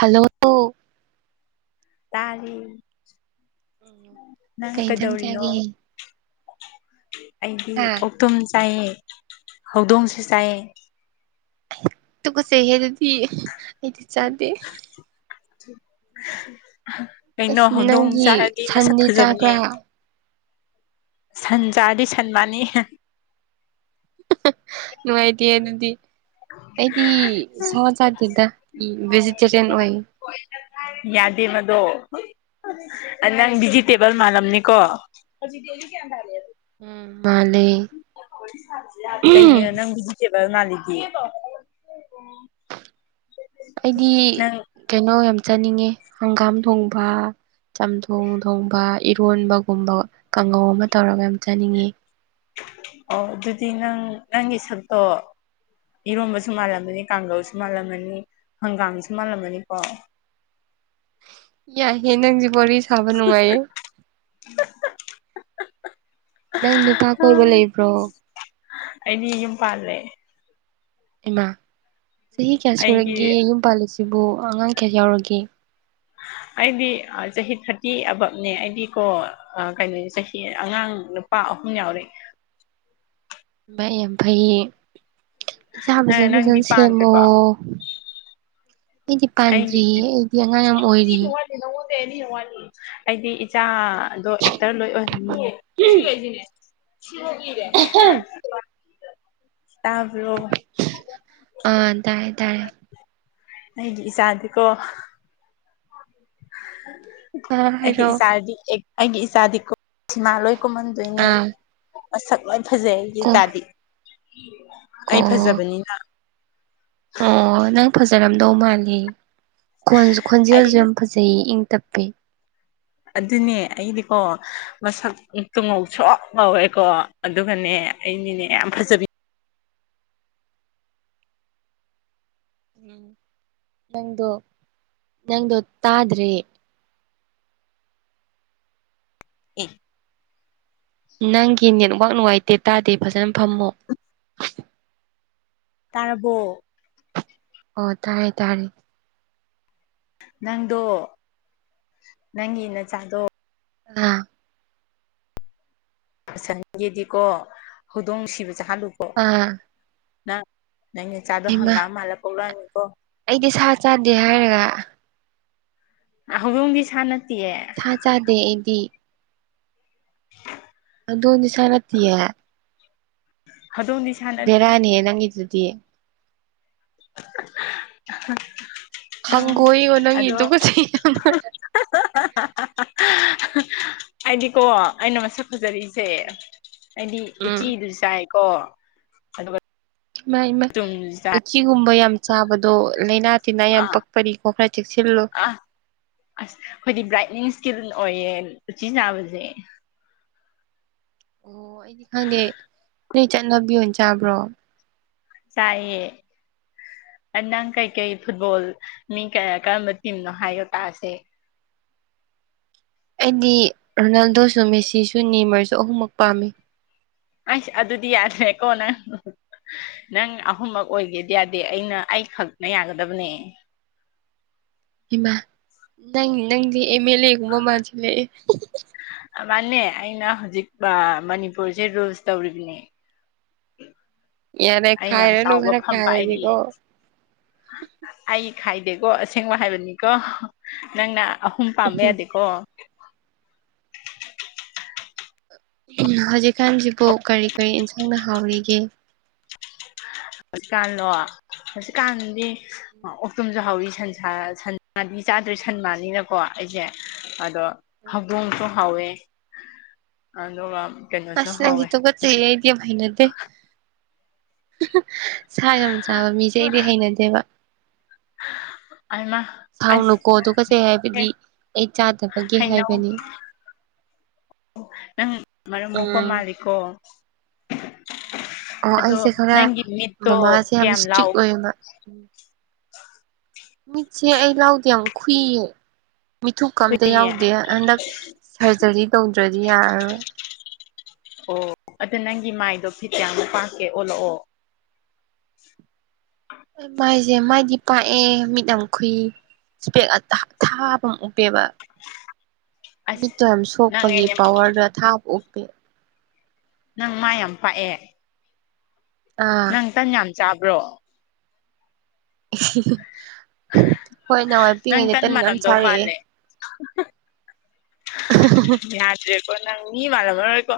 Hello ꯑꯣ ꯇꯥꯔꯦ ꯅꯪ ꯀꯩ ꯏꯟꯁꯥꯡ ꯀꯩꯗꯧꯔꯤꯅꯣ ꯆꯥꯒꯦ ꯑꯩꯗꯤ ꯍꯥ ꯑꯣꯛ ꯇꯨꯝ ꯆꯥꯏꯌꯦ ꯍꯧꯗꯣꯡꯁꯨ ꯆꯥꯏꯌꯦ ꯇꯨꯀꯆꯩꯍꯦ ꯑꯗꯨꯗꯤ ꯑꯩꯗꯤ ꯆꯥꯗꯦ ꯀꯩꯅꯣ ꯑꯁ ꯍꯧꯗꯣꯡ ꯅꯪꯒꯤ ꯆꯥꯔꯗꯤ ꯃꯁꯛ ꯁꯟꯗꯤ ꯐꯖꯕꯅꯦ ꯆꯥꯕ꯭ꯔꯥ ꯁꯟ ꯆꯥꯔꯗꯤ ꯁꯟ ꯃꯥꯅꯤ ꯅꯨꯡꯉꯥꯏꯇꯦ ꯑꯗꯨꯗꯤ ꯑꯩꯗꯤ ꯁꯥ ꯆꯥꯗꯦꯗꯥ ꯚꯦꯖꯤꯇꯦꯔꯤꯌꯟ ꯑꯣꯏꯌꯦ ꯌꯥꯗꯦꯕ ꯗꯣ ꯑ ꯅꯪ ꯚꯤꯖꯤꯇꯦꯕꯜ ꯃꯥꯜꯂꯝꯅꯤꯀꯣ ꯎꯝ ꯃꯥꯜꯂꯦ ꯀꯩꯩꯒꯤꯅꯣ ꯅꯪ ꯚꯤꯖꯤꯇꯦꯕꯜ ꯃꯥꯜꯂꯤꯗꯤ ꯑꯩꯗꯤ ꯅꯪ ꯀꯩꯅꯣ ꯌꯥꯝ ꯆꯥꯅꯤꯡꯉꯦ ꯍꯪꯒꯥꯝ ꯊꯣꯡꯕꯥ ꯆꯝꯊꯣꯡ ꯊꯣꯡꯕ ꯏꯔꯣꯟꯕꯒꯨꯝꯕ ꯀꯥꯡꯉꯧ ꯑꯃ ꯇꯧꯔꯒ ꯌꯥꯝ ꯆꯥꯅꯤꯡꯉꯤ ꯑꯣ ꯑꯗꯨꯗꯤ ꯅꯪ ꯅꯪꯒꯤ ꯁꯛꯇꯣ ꯏꯔꯣꯝꯕꯁꯨ ꯃꯥꯜꯂꯝꯃꯅꯤ ꯀꯥꯡꯒꯧꯁꯨ ꯃꯥꯜꯂꯝꯃꯅꯤ ꯍꯪꯒꯥꯝꯁꯨ ꯃꯥꯜꯂꯝꯃꯅꯤꯀꯣ ꯌꯥꯏꯍꯦ ꯅꯪꯁꯨ ꯋꯥꯔꯤꯁꯨ [unintelligible] ꯅꯪ ꯅꯨꯄꯥ ꯑꯥ ꯀꯣꯏꯕ ꯂꯩꯕ꯭ꯔꯣ ꯑꯩꯗꯤ ꯌꯨꯝ ꯄꯥꯜꯂꯦ ꯏꯃꯥ ꯆꯍꯤ ꯀꯌꯥ ꯑꯩꯒꯤ ꯁꯨꯔꯒꯦ ꯌꯨꯝ ꯄꯥꯜꯂꯤꯁꯤꯕꯨ ꯑꯉꯥꯡ ꯀꯌꯥ ꯌꯥꯎꯔꯒꯦ ꯑꯩꯗꯤ ꯆꯍꯤ ꯊꯥꯔꯇꯤ ꯑꯕꯞꯅꯦ ꯑꯩꯗꯤ ꯀꯣ ꯑ ꯀꯩꯅꯣ ꯆꯍꯤ ꯑꯉꯥꯡ ꯅꯨꯄꯥ ꯑꯍꯨꯝ ꯌꯥꯎꯔꯦ ꯏꯃꯥꯏ ꯌꯥꯝ ꯐꯩꯌꯦ ꯏꯆꯥ ꯐꯖ ꯅꯪ ꯅꯪꯗꯤ ꯐꯖꯅ ꯁꯦꯝꯃꯣ ꯄꯥꯟꯗ꯭ꯔꯤꯕꯣ ꯑꯩꯗꯤ ꯄꯥꯟꯗ꯭ꯔꯤꯌꯦ ꯑꯩꯗꯤ ꯑꯉꯥꯡ ꯌꯥꯝ ꯑꯣꯏꯔꯤ ꯇꯦ ꯅꯪꯉꯣꯟꯗꯩ ꯑꯩꯅ [inaudible] ꯋꯥꯅꯤ ꯑꯩꯗꯤ ꯏꯆꯥ ꯑꯗꯣ ꯑꯦꯛꯇꯔ ꯂꯣꯏ ꯑꯣꯏꯍꯟꯅꯤꯌꯦ ꯑꯗꯣ ꯁꯤꯒꯩ ꯁꯤꯅꯦ ꯁꯤꯕꯨꯛ ꯏꯔꯦ ꯑ ꯍꯝ ꯇꯥꯕ꯭ꯔꯣ ꯑ ꯇꯥꯔꯦ ꯇꯥꯔꯦ ꯑꯩꯒꯤ ꯏꯆꯥꯗꯤꯀꯣ ꯑꯥ ꯑꯩꯒꯤ ꯍꯥꯏꯔꯛꯑꯣ ꯏꯆꯥꯗꯤ ꯑꯦꯛ ꯑꯩꯒꯤ ꯏꯆꯥꯗꯤꯀꯣ ꯁꯤꯃꯥ ꯂꯣꯏ ꯀꯨꯝꯍꯟ ꯗꯣꯏꯅꯦ ꯑꯥ ꯃꯁꯛ ꯂꯣꯏ ꯐꯖꯩ ꯑꯩꯒꯤ ꯑꯣ ꯏꯆꯥꯗꯤ ꯑꯩ ꯑꯣ ꯐꯖꯕꯅꯤꯅ ꯑꯣ ꯅꯪ ꯐꯖꯔꯝꯗꯧ ꯃꯥꯜꯂꯦ ꯈꯣꯟꯁꯨ ꯈꯣꯟꯖꯦꯜꯁꯨ ꯑꯩ ꯌꯥꯝ ꯐꯖꯩꯌꯦ ꯏꯪꯇꯞꯄꯦ ꯑꯗꯨꯅꯦ ꯑꯩꯗꯤꯀꯣ ꯃꯁꯛꯇꯨ ꯉꯧꯁꯣꯛ ꯉꯧꯋꯦꯀꯣ ꯑꯗꯨꯒꯅꯦ ꯑꯩꯗꯤꯅꯦ ꯌꯥꯝ ꯐꯖꯕꯤ ꯎꯝ ꯅꯪꯗꯣ ꯅꯪꯗꯣ ꯇꯥꯗ꯭ꯔꯦ [inaudible] ꯅꯪꯒꯤ ꯅꯦꯠꯋꯥꯛ ꯅꯨꯡꯉꯥꯏꯇꯦ ꯇꯥꯗꯦ ꯐꯖꯅ ꯐꯝꯃꯣ ꯇꯥꯔꯕꯣ ꯑꯣ ꯇꯥꯔꯦ ꯇꯥꯔꯦ ꯅꯪꯗꯣ ꯅꯪꯒꯤ ꯅꯆꯥꯗꯣ ꯑꯥ [inaudible] ꯒꯤꯗꯤꯀꯣ ꯍꯧꯗꯣꯡ ꯅꯨꯡꯁꯤꯕꯁꯦ ꯍꯥꯠꯂꯨꯀꯣ ꯑꯥ ꯅꯪ ꯅꯪꯆꯥꯗꯣ ꯍꯩꯃꯥ ꯍꯪꯒꯥꯝ ꯃꯥꯜꯂꯒ ꯄꯣꯛꯂꯛꯑꯅꯤꯀꯣ ꯑꯩꯗꯤ ꯁꯥ ꯆꯥꯗꯦ ꯍꯥꯏꯔꯒ ꯍꯧꯗꫭꯡꯗꯤ ꯁꯥ ꯅꯠꯇꯤꯌꯦ ꯁꯥ ꯆꯥꯗꯦ ꯑꯩꯗꯤ ꯑꯗꯨꯗꯤ ꯁꯥ ꯅꯠꯇꯤꯌꯦ ꯑꯗꯨ [inaudible] ꯕꯦꯔꯥꯅꯤꯍꯦ ꯅꯪꯒꯤꯗꯨꯗꯤ [inaudible] ꯍꯪꯒꯣꯏꯉꯣ ꯅꯪꯒꯤ ꯑꯗꯣ ꯇꯨꯀꯠꯆꯩ ꯌꯥꯝꯅ ꯑꯩꯗꯤꯀꯣ ꯑꯩꯅ ꯃꯁꯛ ꯐꯖꯔꯤ [inaudible] ꯁꯦ ꯑꯩꯗꯤ ꯎꯝ ꯎꯆꯤꯁꯨ ꯆꯥꯏꯀꯣ ꯑꯗꯨꯒ ꯏꯃꯥꯏ ꯏꯃꯥꯏ ꯆꯨꯝꯗꯨꯁꯨ ꯆꯥꯏ ꯎꯆꯤꯒꯨꯝꯕ ꯌꯥꯝ ꯆꯥꯕꯗꯣ ꯂꯩꯅꯥ ꯇꯤꯅꯥ ꯌꯥꯝ ꯑꯥ ꯄꯛꯄꯔꯤꯀꯣ ꯈꯥ ꯆꯦꯛꯁꯤꯜꯂꯣ ꯑꯥ ꯑꯁ ꯈꯣꯏꯗꯤ ꯕ꯭ꯔꯥꯏꯠꯅꯤꯡ ꯁꯀꯤꯜ ꯑꯣꯏꯌꯦ ꯎꯆꯤ ꯆꯥꯕꯁꯦ ꯑꯣ ꯑꯩꯗꯤ ꯈꯪꯗꯦ ꯅꯣꯏ ꯆꯠꯅꯕꯤ ꯑꯣꯏ ꯆꯥꯕ꯭ꯔꯣ ꯆꯥꯏꯌꯦ ꯑꯥ ꯅꯪ ꯀꯩꯀꯩ ꯐꯨꯠꯕꯣꯜ ꯃꯤ ꯀꯌꯥ ꯀꯔꯝꯕ ꯇꯤꯝꯅꯣ ꯍꯥꯏꯌꯣ ꯇꯥꯁꯦ ꯑꯩꯗꯤ ꯔꯣꯅꯥꯜꯗꯣꯁꯨ ꯃꯦꯁꯤꯁꯨ ꯅꯤꯃꯥꯔꯁꯨ ꯑꯍꯨꯝꯃꯛ ꯄꯥꯝꯃꯤ ꯑꯩꯁ ꯑꯗꯨꯗꯤ ꯌꯥꯗ꯭ꯔꯦꯀꯣ ꯅꯪ ꯅꯪ ꯑꯍꯨꯝꯃꯛ ꯑꯣꯏꯒꯦꯗꯤ ꯌꯥꯗꯦ ꯑꯩꯅ ꯑꯩ ꯈꯛꯅ ꯌꯥꯒꯗꯕꯅꯦ ꯏꯃꯥ ꯅꯪꯒꯤ ꯅꯪꯗꯤ ꯑꯦꯝ ꯑꯦꯜ ꯑꯦ ꯒꯨꯝꯕ ꯃꯥꯟꯁꯤꯜꯂꯛꯑꯦ ꯑꯥ ꯃꯥꯅꯦ ꯑꯩꯅꯥ ꯍꯧꯖꯤꯛ ꯑꯥ ꯃꯅꯤꯄꯨꯔꯁꯦ ꯔꯨꯜꯁ ꯇꯧꯔꯤꯕꯅꯦ ꯌꯥꯔꯦ ꯑꯩ ꯌꯥꯝ ꯈꯥꯏꯔꯅꯨ ꯆꯥꯎꯕ ꯈꯔ ꯐꯝ ꯄꯥꯏꯔꯤ ꯈꯥꯏꯔꯗꯤꯀꯣ ꯑꯩ ꯈꯥꯏꯗꯦꯀꯣ ꯑꯁꯦꯡꯕ ꯍꯥꯏꯕꯅꯤꯀꯣ ꯅꯪꯅꯥ ꯑꯍꯨꯝ ꯄꯥꯝꯕ ꯌꯥꯗꯦꯀꯣ ꯍꯧꯖꯤꯛꯀꯥꯟꯁꯤꯕꯨ ꯀꯔꯤ ꯀꯔꯤ ꯏꯟꯁꯥꯡꯅ ꯍꯥꯎꯔꯤꯒꯦ ꯍꯧꯖꯤꯛꯀꯥꯟꯂꯣ ꯍꯧꯖꯤꯛꯀꯥꯟꯗꯤ ꯑꯣꯛꯇꯣꯝꯁꯨ ꯍꯥꯎꯋꯤ ꯁꯟ ꯁꯥ ꯁꯟꯃꯗꯤ ꯆꯥꯗꯔꯦ ꯁꯟ ꯃꯥꯟꯅꯤꯅꯀꯣ ꯑꯩꯁꯦ ꯑꯗꯣ ꯍꯧꯗꯣꯡꯁꯨ ꯍꯥꯎꯋꯦ ꯑꯗꯨꯒ ꯀꯩꯅꯣꯁꯨ ꯑꯁ ꯍꯥꯎꯋꯦ ꯅꯪꯗꯤ ꯇꯨꯀꯠꯆꯩꯍꯦ ꯑꯩꯗꯤ ꯌꯥꯝ ꯍꯩꯅꯗꯦ ꯁꯥ ꯌꯥꯝ ꯆꯥꯕ ꯃꯤꯁꯦ ꯑꯩꯗꯤ ꯍꯩꯅꯗꯦꯕ [inaudible] ꯑꯁ ꯁꯥꯎꯅꯨꯀꯣ ꯊꯨꯀꯠꯆꯩ ꯍꯥꯏꯕꯗꯤ ꯑꯩ ꯆꯥꯗꯕꯒꯤ ꯍꯩꯅꯧ ꯍꯥꯏꯕꯅꯤ ꯅꯪ ꯃꯔꯝ ꯃꯣꯛꯄ ꯎꯝ ꯃꯥꯂꯤꯀꯣ ꯑꯣ ꯑꯗꯣ ꯑꯩꯁꯦ ꯈꯔ ꯅꯪꯒꯤ ꯃꯤꯠꯇꯣ ꯃꯃꯥꯁꯦ ꯌꯥꯝ ꯀꯌꯥꯝ ꯂꯥꯎ ꯏꯁꯇ꯭ꯔꯤꯛ ꯑꯣꯏꯌꯦꯕ [inaudible] ꯃꯤꯠꯁꯦ ꯑꯩ ꯂꯥꯎꯗꯦ ꯌꯥꯝ ꯈꯨꯨꯏꯌꯦ ꯃꯤꯊꯨꯞꯀꯥ ꯑꯝꯇ ꯑꯩꯈꯣꯏꯒꯤ ꯌꯥꯎꯗꯦ ꯍꯟꯗꯛ ꯁꯔꯖꯔꯤ ꯇꯧꯗ꯭ꯔꯗꯤ ꯌꯥꯔꯔꯣꯏ ꯑꯣ ꯑꯗꯨ ꯅꯪꯒꯤ ꯃꯥꯏꯗꯣ ꯐꯤꯇ ꯀꯌꯥꯝ ꯄꯥꯛꯀꯦ ꯑꯣꯜꯂꯛꯑꯣ ꯑꯩ ꯃꯥꯏꯁꯦ ꯃꯥꯏꯗꯤ ꯄꯥꯛꯑꯦ ꯃꯤꯠ ꯌꯥꯝ ꯈꯨꯏ ꯁꯄꯦꯛ ꯑꯊꯥ ꯊꯥꯕ ꯑꯃ ꯎꯞꯄꯦꯕ ꯑꯁ ꯃꯤꯠꯇꯣ ꯌꯥꯝ ꯅꯪ ꯁꯣꯛꯄꯒꯤ ꯑꯩꯅ ꯄꯋꯥꯔꯗꯣ ꯑꯊꯥꯕ ꯎꯞ ꯅꯪ ꯃꯥꯏ ꯌꯥꯝ ꯄꯥꯛꯑꯦ ꯑꯥ ꯅꯪ ꯇꯟ ꯌꯥꯝ ꯆꯥꯕ꯭ꯔꯣ ꯍꯣꯏ ꯅꯍꯥꯟꯋꯥꯏ ꯄꯤꯛꯏꯉꯩꯗ ꯇꯟ ꯌꯥꯝ ꯆꯥꯔꯛꯑꯦ ꯎ [unintelligible] ꯌꯥꯗꯔꯦꯀꯣ ꯅꯪ ꯃꯤ ꯃꯥꯟꯂꯝꯃꯔꯣꯏꯀꯣ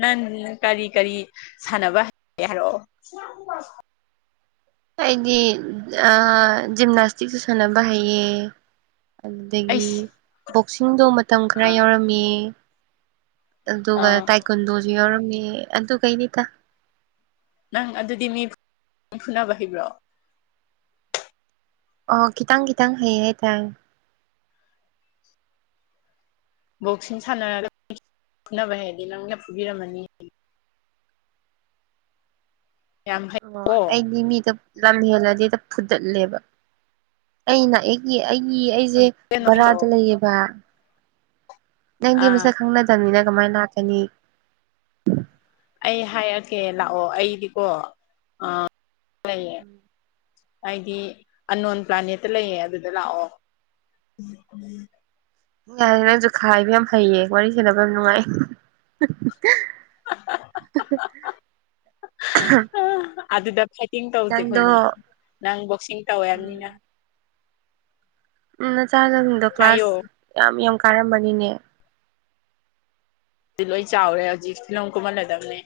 ꯅꯪ ꯀꯔꯤ ꯀꯔꯤ ꯁꯥꯟꯅꯕ ꯍꯩꯒꯦ ꯍꯥꯏꯔꯛꯑꯣ [unintelligible] ꯑꯩꯗꯤ ꯑꯥ ꯖꯤꯝꯅꯥꯁꯇꯤꯛꯁꯨ ꯁꯥꯅꯕ ꯍꯩꯌꯦ ꯑꯗꯨꯗꯒꯤ ꯑꯩꯁ ꯕꯣꯛꯁꯤꯡꯗꯣ ꯃꯇꯝ ꯈꯔ ꯑꯥ ꯌꯥꯎꯔꯝꯃꯤ ꯑꯗꯨꯒ ꯑꯥ ꯇꯥꯏꯀꯨꯟꯗꯣꯁꯨ ꯌꯥꯎꯔꯝꯃꯤ ꯑꯗꯨꯒꯩꯅꯤꯗ ꯅꯪ ꯑꯗꯨꯗꯤ ꯃꯤ ꯐꯨꯅꯕ ꯍꯩꯕ꯭ꯔꯣ ꯑꯣ ꯈꯤꯇꯪ ꯈꯤꯇꯪ ꯍꯩꯌꯦ ꯍꯥꯏ ꯇꯥꯏ ꯕꯣꯛꯁꯤꯡ ꯁꯥꯟꯅꯔꯒ [inaudible] ꯐꯨꯅꯕ ꯍꯩꯔꯗꯤ ꯅꯪꯅ ꯐꯨꯕꯤꯔꯝꯃꯅꯤ ꯌꯥꯝ ꯍꯩ ꯑꯣ ꯑꯩꯗꯤ ꯃꯤꯗ ꯂꯝꯍꯦꯜꯂꯗꯤꯗ ꯐꯨꯗꯠꯂꯦꯕ ꯑꯩꯅ ꯑꯩ ꯑꯩꯒꯤ ꯑꯩꯒꯤ ꯑꯩꯁꯦ ꯕꯔꯥꯗ ꯂꯩꯌꯦꯕ ꯅꯪꯗꯤ ꯑꯥ ꯃꯁꯛ ꯈꯪꯅꯗꯕꯅꯤꯅ ꯀꯃꯥꯏꯟ ꯂꯥꯛꯀꯅꯤ ꯑꯩ ꯍꯥꯏꯔꯛꯀꯦ ꯂꯥꯛꯑꯣ ꯑꯩꯗꯤꯀꯣ ꯑꯥ [inaudible] ꯂꯩꯌꯦ ꯑꯩꯗꯤ ꯑꯟꯅꯣꯟ ꯄ꯭ꯂꯥꯅꯦꯠꯇ ꯂꯩꯌꯦ ꯑꯗꯨꯗ ꯂꯥꯛꯑꯣ ꯌꯥꯔꯦ ꯅꯪꯁꯨ ꯈꯥꯏꯕ ꯌꯥꯝ ꯍꯩꯌ‌ꯦ ꯋꯥꯔꯤ ꯁꯥꯟꯅꯕ ꯌꯥꯝ ꯅꯨꯡꯉꯥꯏ ꯑꯥ ꯑꯗꯨꯗ ꯐꯥꯏꯠꯇꯤꯡ ꯇꯧꯁꯦ ꯅꯪꯗꯣ ꯑꯩꯈꯣꯏꯅꯤ ꯅꯪ ꯕꯣꯛꯁꯤꯡ ꯇꯧꯋ‌ꯦꯝꯅꯤꯅ ꯎꯝ ꯅꯆꯥꯅꯁꯤꯡꯗꯣ ꯍꯥꯏꯌꯣ ꯀ꯭ꯂꯥꯁ ꯌꯥꯝ ꯌꯥꯝ ꯀꯥꯔꯝꯃꯅꯤꯅꯦ ꯁꯤ ꯂꯣꯏ ꯆꯥꯎꯔꯦ ꯍꯧꯖꯤꯛ ꯐꯤꯂꯝ ꯀꯨꯝꯍꯂꯗꯕꯅꯦ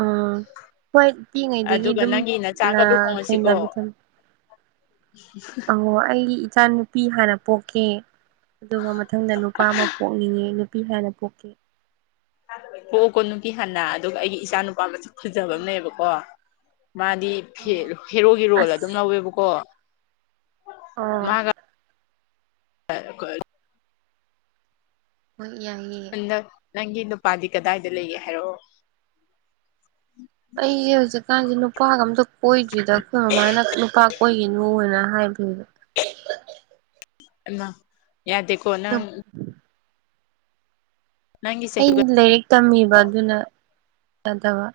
ꯑꯥ ꯍꯣꯏ ꯄꯤꯛꯏꯉꯩꯗꯒꯤ ꯑꯗꯨꯒ ꯑꯗꯨꯝ ꯅꯪꯒꯤ ꯅꯆꯥꯒ ꯂꯨꯍꯣꯡꯉꯁꯤꯀꯣ ꯍꯩꯅꯕꯤ [unintelligible] ꯑꯣ ꯑꯩꯒꯤ ꯏꯆꯥ ꯅꯨꯨꯄꯤ ꯍꯥꯟꯅ ꯄꯣꯛꯀꯦ ꯑꯗꯨꯒ ꯃꯊꯪꯗ ꯅꯨꯄꯥ ꯑꯃ ꯄꯣꯛꯅꯤꯡꯉꯦ ꯅꯨꯄꯤ ꯍꯥꯟꯅ ꯄꯣꯛꯀꯦ ꯄꯣꯛꯑꯣꯀꯣ ꯅꯨꯄꯤ ꯍꯥꯟꯅ ꯑꯗꯨꯒ ꯑꯩꯒꯤ ꯏꯆꯥ ꯅꯨꯄꯥ ꯃꯁꯛ ꯐꯖꯕ ꯑꯝ ꯂꯩꯌ‌ꯦꯕꯀꯣ ꯃꯥꯗꯤ ꯐ‌ꯦ ꯑꯣ ꯍꯦꯔꯣꯒꯤ ꯔꯣꯜ ꯑꯗꯨꯝ ꯑꯁ ꯂꯧꯋꯦꯕꯀꯣ ꯑꯣ ꯃꯥꯒ [inaudible] ꯑ ꯑ ꯍꯣꯏ ꯌꯥꯏꯌꯦ ꯅ ꯅꯪꯒꯤ ꯅꯨꯄꯥꯗꯤ ꯀꯗꯥꯏꯗ ꯂꯩꯒꯦ ꯍꯥꯏꯔ‌ꯣꯑꯣ ꯑꯩꯖ‌ꯦ ꯍꯧꯖꯤꯛꯀꯥꯟꯖ‌ꯦ ꯅꯨꯄꯥꯒ ꯑꯝꯇ ꯀꯣꯏꯗ꯭ꯔꯤꯗ ꯈꯣꯏ ꯃꯃꯥꯅ ꯅꯨꯄꯥ ꯀ‌ꯣꯏꯒꯤꯅꯨ ꯍꯥꯏꯅ ꯍꯥꯏꯕꯤꯕ ꯑꯩꯃꯥ ꯌꯥꯗ‌ꯦꯀ‌ꯣ ꯅꯪ ꯅꯪꯒꯤ ꯆꯍꯤꯒ ꯑꯩꯗꯤ ꯂꯥꯏꯔꯤꯛ ꯇꯝꯃꯤꯕ ꯑꯗꯨꯅ ꯌꯥꯗꯕ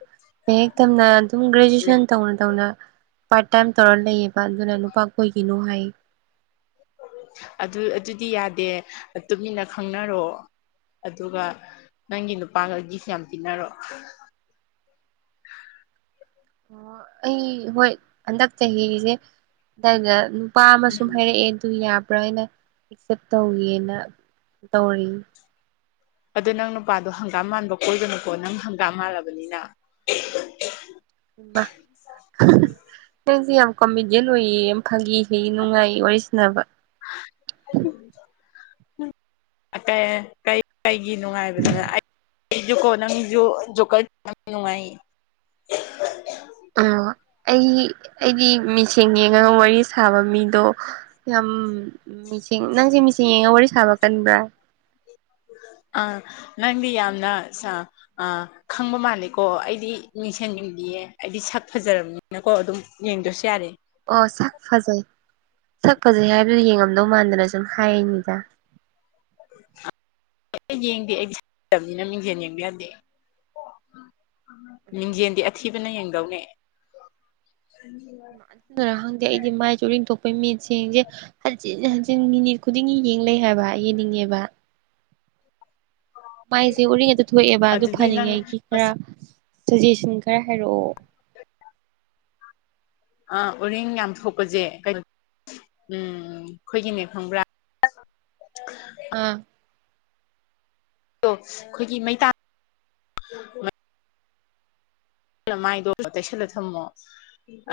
ꯂꯩꯔꯤꯛ ꯇꯝꯅ ꯑꯗꯨꯝ ꯒ꯭ꯔꯦꯖꯨꯑꯦꯁꯟ ꯇꯧꯅ ꯇꯧꯅ ꯄꯥꯔ꯭ꯠ ꯇꯥꯏꯝ ꯇꯧꯔ ꯂꯩꯌꯦꯕ ꯑꯗꯨꯅ ꯅꯨꯄꯥ ꯀ‌ꯣꯏꯒꯤꯅꯨ ꯍꯥꯏ ꯑꯗꯨ ꯑꯗꯨꯗꯤ ꯌꯥꯗꯦ ꯇꯨꯃꯤꯟꯅ ꯈꯪꯅꯔ‌ꯣ ꯑꯗꯨꯒ ꯅꯪꯒꯤ ꯅꯨꯄꯥꯒ ꯒꯤꯞꯁ ꯌꯥꯝ ꯄꯤꯟꯅꯔꯣ ꯑꯣ ꯑꯩ ꯍꯣꯏ ꯍꯟꯗꯛ ꯆꯍꯤꯁꯦ ꯑꯗꯥꯏꯗ ꯅꯨꯞ ꯅꯨꯄꯥ ꯑꯃ ꯁꯨꯝ ꯎꯝ ꯍꯥꯏꯔ‌ꯦꯑꯦ ꯑꯗꯨ ꯌꯥꯕ꯭ꯔꯥ ꯍꯥꯏꯅ ꯑꯦꯛꯁꯦꯞ ꯇꯧꯒ‌ꯦꯅ ꯇꯧꯔꯤ ꯑꯗꯣ ꯅꯪ ꯅꯨꯄꯥꯗꯣ ꯍꯪꯒꯥꯝ ꯃꯥꯟꯕ ꯀꯣꯏꯒꯅꯨꯀꯣ ꯅꯪ ꯍꯪꯒꯥꯝ ꯃꯥꯜꯂꯕꯅꯤꯅ ꯎꯝ ꯕꯥ ꯅꯪꯁꯦ ꯌꯥꯝ ꯀꯣꯃꯦꯗꯤꯌꯟ ꯑꯣꯏꯌꯦ ꯌꯥꯝ ꯐꯒꯤ ꯍꯩꯌ‌ꯦ ꯅꯨꯡꯉꯥꯏꯌ‌ꯦ ꯋꯥꯔꯤ ꯁꯟꯅꯕ ꯑꯥ [unintelligible] ꯀꯩꯒꯤ ꯅꯨꯡꯉꯥꯏꯕꯗꯅ ꯑꯩ ꯁꯤꯖꯨꯀꯣ ꯅꯪꯖꯨ ꯖ‌ꯣꯀꯔ [unintelligible] ꯅꯨꯡꯉꯥꯏ ꯑꯣ ꯑꯩ ꯑꯩꯗꯤ ꯃꯤꯁ‌ꯦꯡ ꯌꯦꯡꯉꯒ ꯋꯥꯔꯤ ꯁꯥꯕ ꯃꯤꯗꯣ꯫ ꯌꯥꯝ ꯃꯤꯁ‌ꯦꯡ ꯅꯪꯖ‌ꯦ ꯃꯤꯁ‌ꯦꯡ ꯌꯦꯡꯉ ꯋꯥꯔꯤ ꯁꯥꯕ ꯀꯟꯕ꯭ꯔꯥ꯫ ꯑꯥ ꯅꯪꯗꯤ ꯌꯥꯝꯅ ꯁꯥ ꯑ ꯈꯪꯕ ꯃꯥꯜꯂꯦꯀꯣ ꯑꯩꯗꯤ ꯃꯤꯡꯁꯦꯟ ꯌ‌ꯦꯡꯗꯤꯌꯦ ꯑꯩꯗꯤ ꯁꯛ ꯐꯖꯔꯝꯅꯤ ꯅꯀꯣ ꯑꯗꯨꯝ ꯌꯦꯡꯗ꯭ꯔꯥꯁꯨ ꯌꯥꯔꯦ꯫ ꯑꯣ ꯁꯛ ꯐꯖꯩ ꯁꯛ ꯐꯖꯩ ꯍꯥꯏꯕꯗꯨ ꯌꯦꯡꯉꯝꯗꯧ ꯃꯥꯟꯗꯅ ꯁꯨꯝ ꯍꯥꯏꯅꯤꯗ꯫ [inaudible] ꯌꯦꯡꯗꯦ ꯑꯩ [inaudible] ꯅꯤꯅ ꯃꯤꯡꯖꯦꯟ ꯌꯦꯡꯕ ꯌꯥꯗꯦ꯫ ꯃꯤꯡꯖꯦꯟꯗꯤ ꯑꯊꯤꯕꯅ ꯌꯦꯡꯗꯧꯅꯦ꯫ ꯑꯗꯨꯅꯔ ꯈꯪꯗꯦ ꯑꯩꯗꯤ ꯃꯥꯏꯖꯦ ꯎꯔꯤꯡ ꯊꯣꯛꯄꯩ ꯃꯤꯠꯁꯦꯡꯖꯦ ꯍꯟꯖꯤꯟ ꯍꯟꯖꯤꯟ ꯃꯤꯅꯤꯠ ꯈꯨ ꯇꯤꯡꯏ ꯌꯦꯡ ꯂꯩ ꯍꯥꯏꯕ ꯌꯦꯡꯅꯤꯡꯉꯦꯕ ꯃꯥꯏꯖꯦ ꯎꯔꯤꯡ ꯍꯦꯛꯇ ꯊꯣꯛꯑꯦꯕ ꯑꯗꯨ ꯑꯗꯨꯗꯤ ꯅꯪ ꯐꯥꯅꯤꯡꯉꯩꯒꯤ ꯈꯔ ꯁꯖꯦꯁꯟ ꯈꯔ ꯍꯥꯏꯔꯛꯑꯣ ꯑꯥ ꯎꯔꯤꯡ ꯌꯥꯝ ꯊꯣꯛꯄꯖꯦ [inaudible] ꯎꯝ ꯈꯣꯏꯒꯤꯅꯦ ꯈꯪꯕ꯭ꯔꯥ [inaudible] ꯑ ꯇꯣ ꯈꯣꯏꯒꯤ ꯃꯩꯇꯥ [inaudible] ꯅ ꯃꯥꯏꯗꯣ ꯇꯩꯁꯜꯂ ꯊꯝꯃꯣ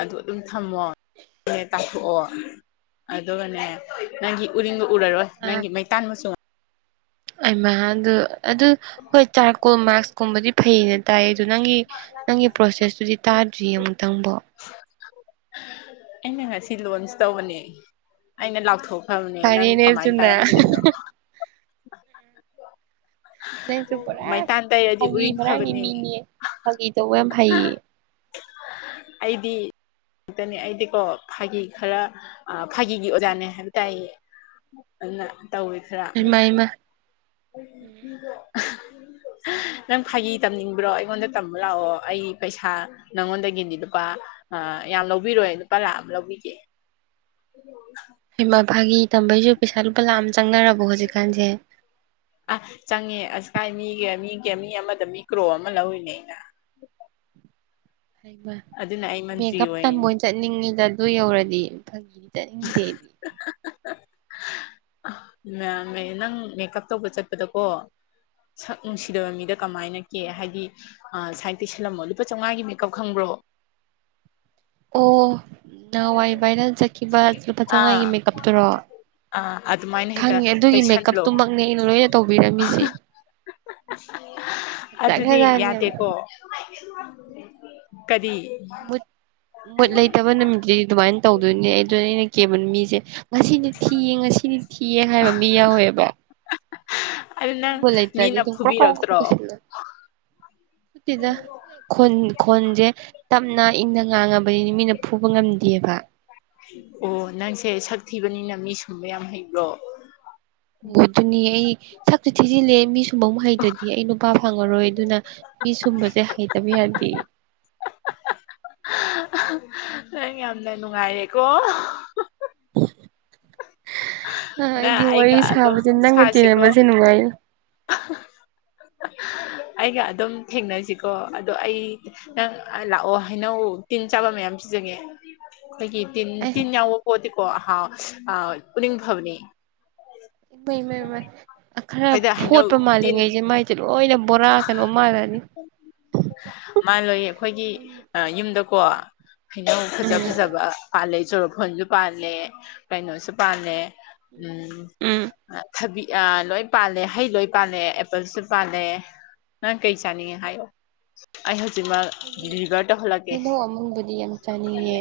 ꯑꯗꯨ ꯑꯗꯨꯝ ꯊꯝꯃꯣ [inaudible] ꯇꯥꯊꯣꯛꯑꯣ ꯑꯗꯨꯒꯅꯦ ꯅꯪꯒꯤ ꯎꯔꯤꯡꯗꯣ ꯎꯔꯔꯣꯏ ꯑꯥ ꯅꯪꯒꯤ ꯃꯩꯇꯥꯟ ꯃꯆꯨ ꯑꯩꯃ ꯑꯗꯨ ꯑꯗꯨ ꯍꯣꯏ ꯆꯥꯔꯀꯣꯜ ꯃꯥꯛꯁꯀꯨꯝꯕꯗꯤ ꯐꯩꯌꯦ ꯇꯥꯏꯌꯦ ꯑꯗꯨ ꯅꯪꯒꯤ ꯅꯪꯒꯤ ꯄ꯭ꯔꯣꯁꯦꯁꯇꯨꯗꯤ ꯇꯥꯗ꯭ꯔꯤꯌꯦ ꯑꯃꯨꯛꯇꯪꯕꯣ ꯑꯩꯅ ꯉꯁꯤ ꯂꯣꯟꯁ ꯇꯧꯕꯅꯦ ꯑꯩꯅ ꯂꯥꯎꯊꯣꯛꯈ꯭ꯔꯕꯅꯦ ꯅꯪ ꯐꯔꯦꯅꯦ ꯀꯃꯥꯏꯅ ꯑꯗꯨꯅ ꯇꯥꯔꯝꯗ꯭ꯔꯤꯅꯣ ꯅꯪꯖꯨ ꯄꯨꯔꯥ ꯃꯩꯇꯥꯟ ꯇꯩꯔꯗꯤ ꯐꯪꯒꯤ ꯎꯔꯤꯡ ꯐꯔꯥꯡꯒꯤ ꯐꯕꯅꯤ ꯃꯤꯅꯦ ꯐꯪꯒꯤ ꯇꯧꯕ ꯌꯥꯝ ꯍꯩꯌꯦ ꯑꯩꯗꯤ ꯇꯅꯦ ꯑꯩꯗꯤꯀꯣ ꯐꯥꯒꯤ ꯈꯔ ꯑ ꯐꯥꯒꯤꯒꯤ ꯑꯣꯖꯥꯅꯦ ꯍꯥꯏꯕ ꯇꯥꯏꯌꯦ꯫ ꯑꯅ ꯇꯧꯏ ꯏꯃꯩꯃ ꯑꯩꯒꯤ ꯃꯤꯗꯣ ꯅꯪ ꯐꯥꯒꯤ ꯇꯝꯅꯤꯡꯕ꯭ꯔꯣ ꯑꯩꯉꯣꯟꯗ ꯇꯝꯕ ꯂꯥꯛꯑꯣ ꯑꯩ ꯄꯩꯁꯥ ꯅꯉꯣꯟꯗꯒꯤꯗꯤ ꯂꯨꯄꯥ ꯑ ꯌꯥꯝ ꯂꯧꯕꯤꯔꯣꯏ ꯂꯨꯄꯥ ꯂꯥꯛ ꯑꯝ ꯂꯧꯕꯤꯒꯦ꯫ ꯏꯃꯥ ꯐꯥꯒꯤ ꯇꯝꯕꯩꯖꯨ ꯄꯩꯁꯥ ꯂꯨꯄꯥ ꯂꯥꯛ ꯑꯝ ꯆꯪꯅꯔꯕꯣ ꯍꯧꯖꯤꯛꯀꯥꯟꯖꯦ ꯑꯥ ꯆꯪꯉꯦ ꯑꯁꯀꯥꯏ ꯃꯤꯒ ꯃꯤꯒ ꯃꯤ ꯑꯃꯥꯗ ꯃꯤ ꯀ꯭ꯔꯣ ꯑꯃꯥ ꯂꯧꯔꯤꯅꯦ ꯑꯩꯅ ꯍꯩꯃꯥ ꯑꯗꯨꯅ ꯑꯩ ꯃꯟꯇ꯭ꯔꯤ ꯃꯦꯀꯞ ꯇꯝꯕ ꯑꯣꯏꯔꯤꯅꯦ ꯑꯣꯏꯅ ꯆꯠꯅꯤꯡꯏꯗ ꯑꯗꯨ ꯌꯧꯔꯗꯤ ꯐꯒꯤ ꯇꯅꯤꯡꯗꯦ ꯑꯩꯗꯤ [unintelligible] ꯃ꯭ꯌꯥꯝꯃꯦ ꯅꯪ ꯃꯦꯀꯞ ꯇꯧꯕ ꯆꯠꯄꯗꯀꯣ ꯁꯛ ꯅꯨꯡꯁꯤꯗꯕ ꯃꯤꯗ ꯀꯃꯥꯏꯅ ꯀꯦ ꯍꯥꯏꯗꯤ ꯑ ꯁꯥꯏꯟ ꯇꯩꯁꯜꯂꯝꯃꯣ ꯂꯨꯄꯥ ꯆꯧꯉꯥꯒꯤ ꯃꯦꯀꯞ ꯈꯪꯕ꯭ꯔꯣ ꯑꯣ ꯅꯍꯋꯥꯏ ꯕꯥꯏꯔꯦꯜ ꯆꯠꯈꯤꯕ ꯂꯨꯄꯥ ꯆꯧꯉꯥꯒꯤ ꯃꯦꯀꯞ ꯇꯨꯔꯣ ꯑ ꯑꯗꯨꯃꯥꯥꯏꯅ ꯍꯦꯛꯇ ꯇꯩꯁꯜꯂꯣ ꯃꯦꯀꯞꯇꯨꯃꯛꯅꯦ ꯑꯩꯅ ꯂꯣꯏꯅ ꯇꯧꯕꯤꯔꯝꯃꯤꯁꯦ ꯑꯗꯨꯗꯤ ꯐꯖꯈ꯭ꯔꯖꯥꯠꯅꯤ ꯌꯥꯝꯅ ꯌꯥꯗꯦꯀꯣ ꯀꯔꯤ ꯃꯨꯠ ꯃꯨꯠ ꯂꯩꯇꯕ ꯅꯨꯃꯤꯠꯇꯤꯗꯤ ꯗꯨꯃꯥꯏꯟ ꯇꯧꯗꯣꯏꯅꯦ ꯑꯗꯨꯅꯦ ꯑꯩꯅ ꯀꯦꯕ ꯃꯤꯖꯦ ꯉꯁꯤꯗꯤ ꯊꯤꯌꯦ ꯉꯁꯤꯗꯤ ꯊꯤꯌꯦ ꯍꯥꯏꯕ ꯃꯤ ꯌꯥꯎꯋꯦꯕ ꯑꯗꯨ ꯅꯪ ꯅꯤꯡꯕ ꯂꯩꯇ꯭ꯔꯗꯤ ꯃꯤꯅ ꯑꯗꯨꯝ ꯀ꯭ꯔꯣ ꯀ꯭ꯔꯣ ꯐꯨꯕꯤꯔꯛꯇ꯭ꯔꯣ ꯂꯣꯏꯁꯤꯜꯂꯦ ꯅꯠꯇꯦꯗ ꯈꯨꯟ ꯈꯣꯟꯖꯦ ꯇꯞꯅ ꯏꯪꯅ ꯉꯥꯡꯉꯕꯅꯤ ꯃꯤꯅ ꯐꯨꯕ ꯉꯝꯗꯦꯕ ꯑꯣ ꯅꯪꯁꯦ ꯁꯛ ꯊꯤꯕꯅꯤꯅ ꯃꯤ ꯁꯨꯝꯕ ꯌꯥꯝ ꯍꯩꯕ꯭ꯔꯣ ꯕꯣ ꯑꯗꯨꯅꯦ ꯑꯩ ꯁꯛꯆꯨ ꯊꯤꯖꯤꯜꯂꯦ ꯃꯤ ꯁꯨꯝꯕ ꯑꯃꯨꯛ ꯍꯩꯇ꯭ꯔꯥꯗꯤ ꯑꯩ ꯅꯨꯄꯥ ꯐꯪꯉꯔꯣꯏ ꯗꯨꯅ ꯃꯤ ꯁꯨꯝꯕꯖꯦ ꯍꯩꯇꯕ ꯌꯥꯗꯦ ꯅꯪ ꯌꯥꯝꯅ ꯅꯨꯡꯉꯥꯏꯔꯦꯀꯣ ꯑ ꯅꯪ ꯑꯩꯗꯤ ꯋꯥꯔꯤ ꯑꯩꯒ ꯑꯗꯨꯝ ꯁꯥꯕꯆꯦ ꯅꯪꯒ ꯁꯥꯁꯤꯀꯣ ꯇꯤꯟꯅꯕꯁꯦ ꯅꯨꯡꯉꯥꯏꯅ ꯑꯩꯒ ꯑꯗꯨꯝ ꯊꯦꯡꯅꯖꯤꯀꯣ ꯑꯗꯣ ꯑꯩ ꯅꯪ ꯑ ꯂꯥꯛꯑꯣ ꯍꯩꯅꯧ ꯇꯤꯟ ꯆꯥꯕ ꯃꯌꯥꯝ ꯄꯤꯖꯒꯦ ꯈꯣꯢꯒꯤ ꯇꯤꯟ ꯑꯦ ꯇꯤꯟ ꯌꯥꯎꯕ ꯄꯣꯠꯇꯤꯀꯣ ꯍꯥꯎ ꯑꯥ ꯎꯅꯤꯡ ꯐꯕꯅꯦ ꯏꯄꯩ ꯃꯩ ꯃꯩ ꯈꯔ ꯑꯩꯈꯣꯏꯗ ꯍꯩꯅꯧ ꯐꯣꯠꯄ ꯇꯤꯟ ꯃꯥꯜꯂꯤꯉꯩꯖꯦ ꯃꯥꯏ ꯆꯦ ꯂꯣꯏꯅ ꯕꯣꯔꯥ ꯀꯩꯅꯣ ꯃꯥꯜꯂꯅꯤ ꯃꯥꯜꯂꯣꯏꯌꯦ ꯈꯣꯏꯒꯤ ꯎꯝ ꯌꯨꯝꯗꯀꯣ ꯍꯩꯅꯧ ꯐꯖꯥ ꯐꯖꯥꯕ ꯄꯥꯜꯂꯦ ꯆꯣꯔꯣꯐꯣꯟꯖꯨ ꯄꯥꯜꯂꯦ ꯀꯩꯅꯣꯁꯨ ꯄꯥꯜꯂꯦ ꯎꯝ ꯎꯝ ꯑ‌ ꯊꯕꯤ ꯑ ꯂꯣꯏ ꯄꯥꯜꯂꯦ ꯍꯩ ꯂꯣꯏ ꯄꯥꯜꯂꯦ ꯑꯦꯄꯜꯁꯨ ꯄꯥꯜꯂꯦ ꯅꯪ ꯀꯩ ꯆꯥꯅꯤꯡꯉꯦ ꯍꯥꯏꯌꯣ ꯑꯩ ꯍꯖꯤꯛꯃꯛ ꯑꯩꯗꯤ ꯗꯤꯂꯤꯕꯔ ꯇꯧꯂꯒꯦ ꯍꯩꯅꯧ ꯑꯃꯨꯟꯕꯗꯤ ꯌꯥꯝ ꯆꯥꯅꯤꯡꯉꯦ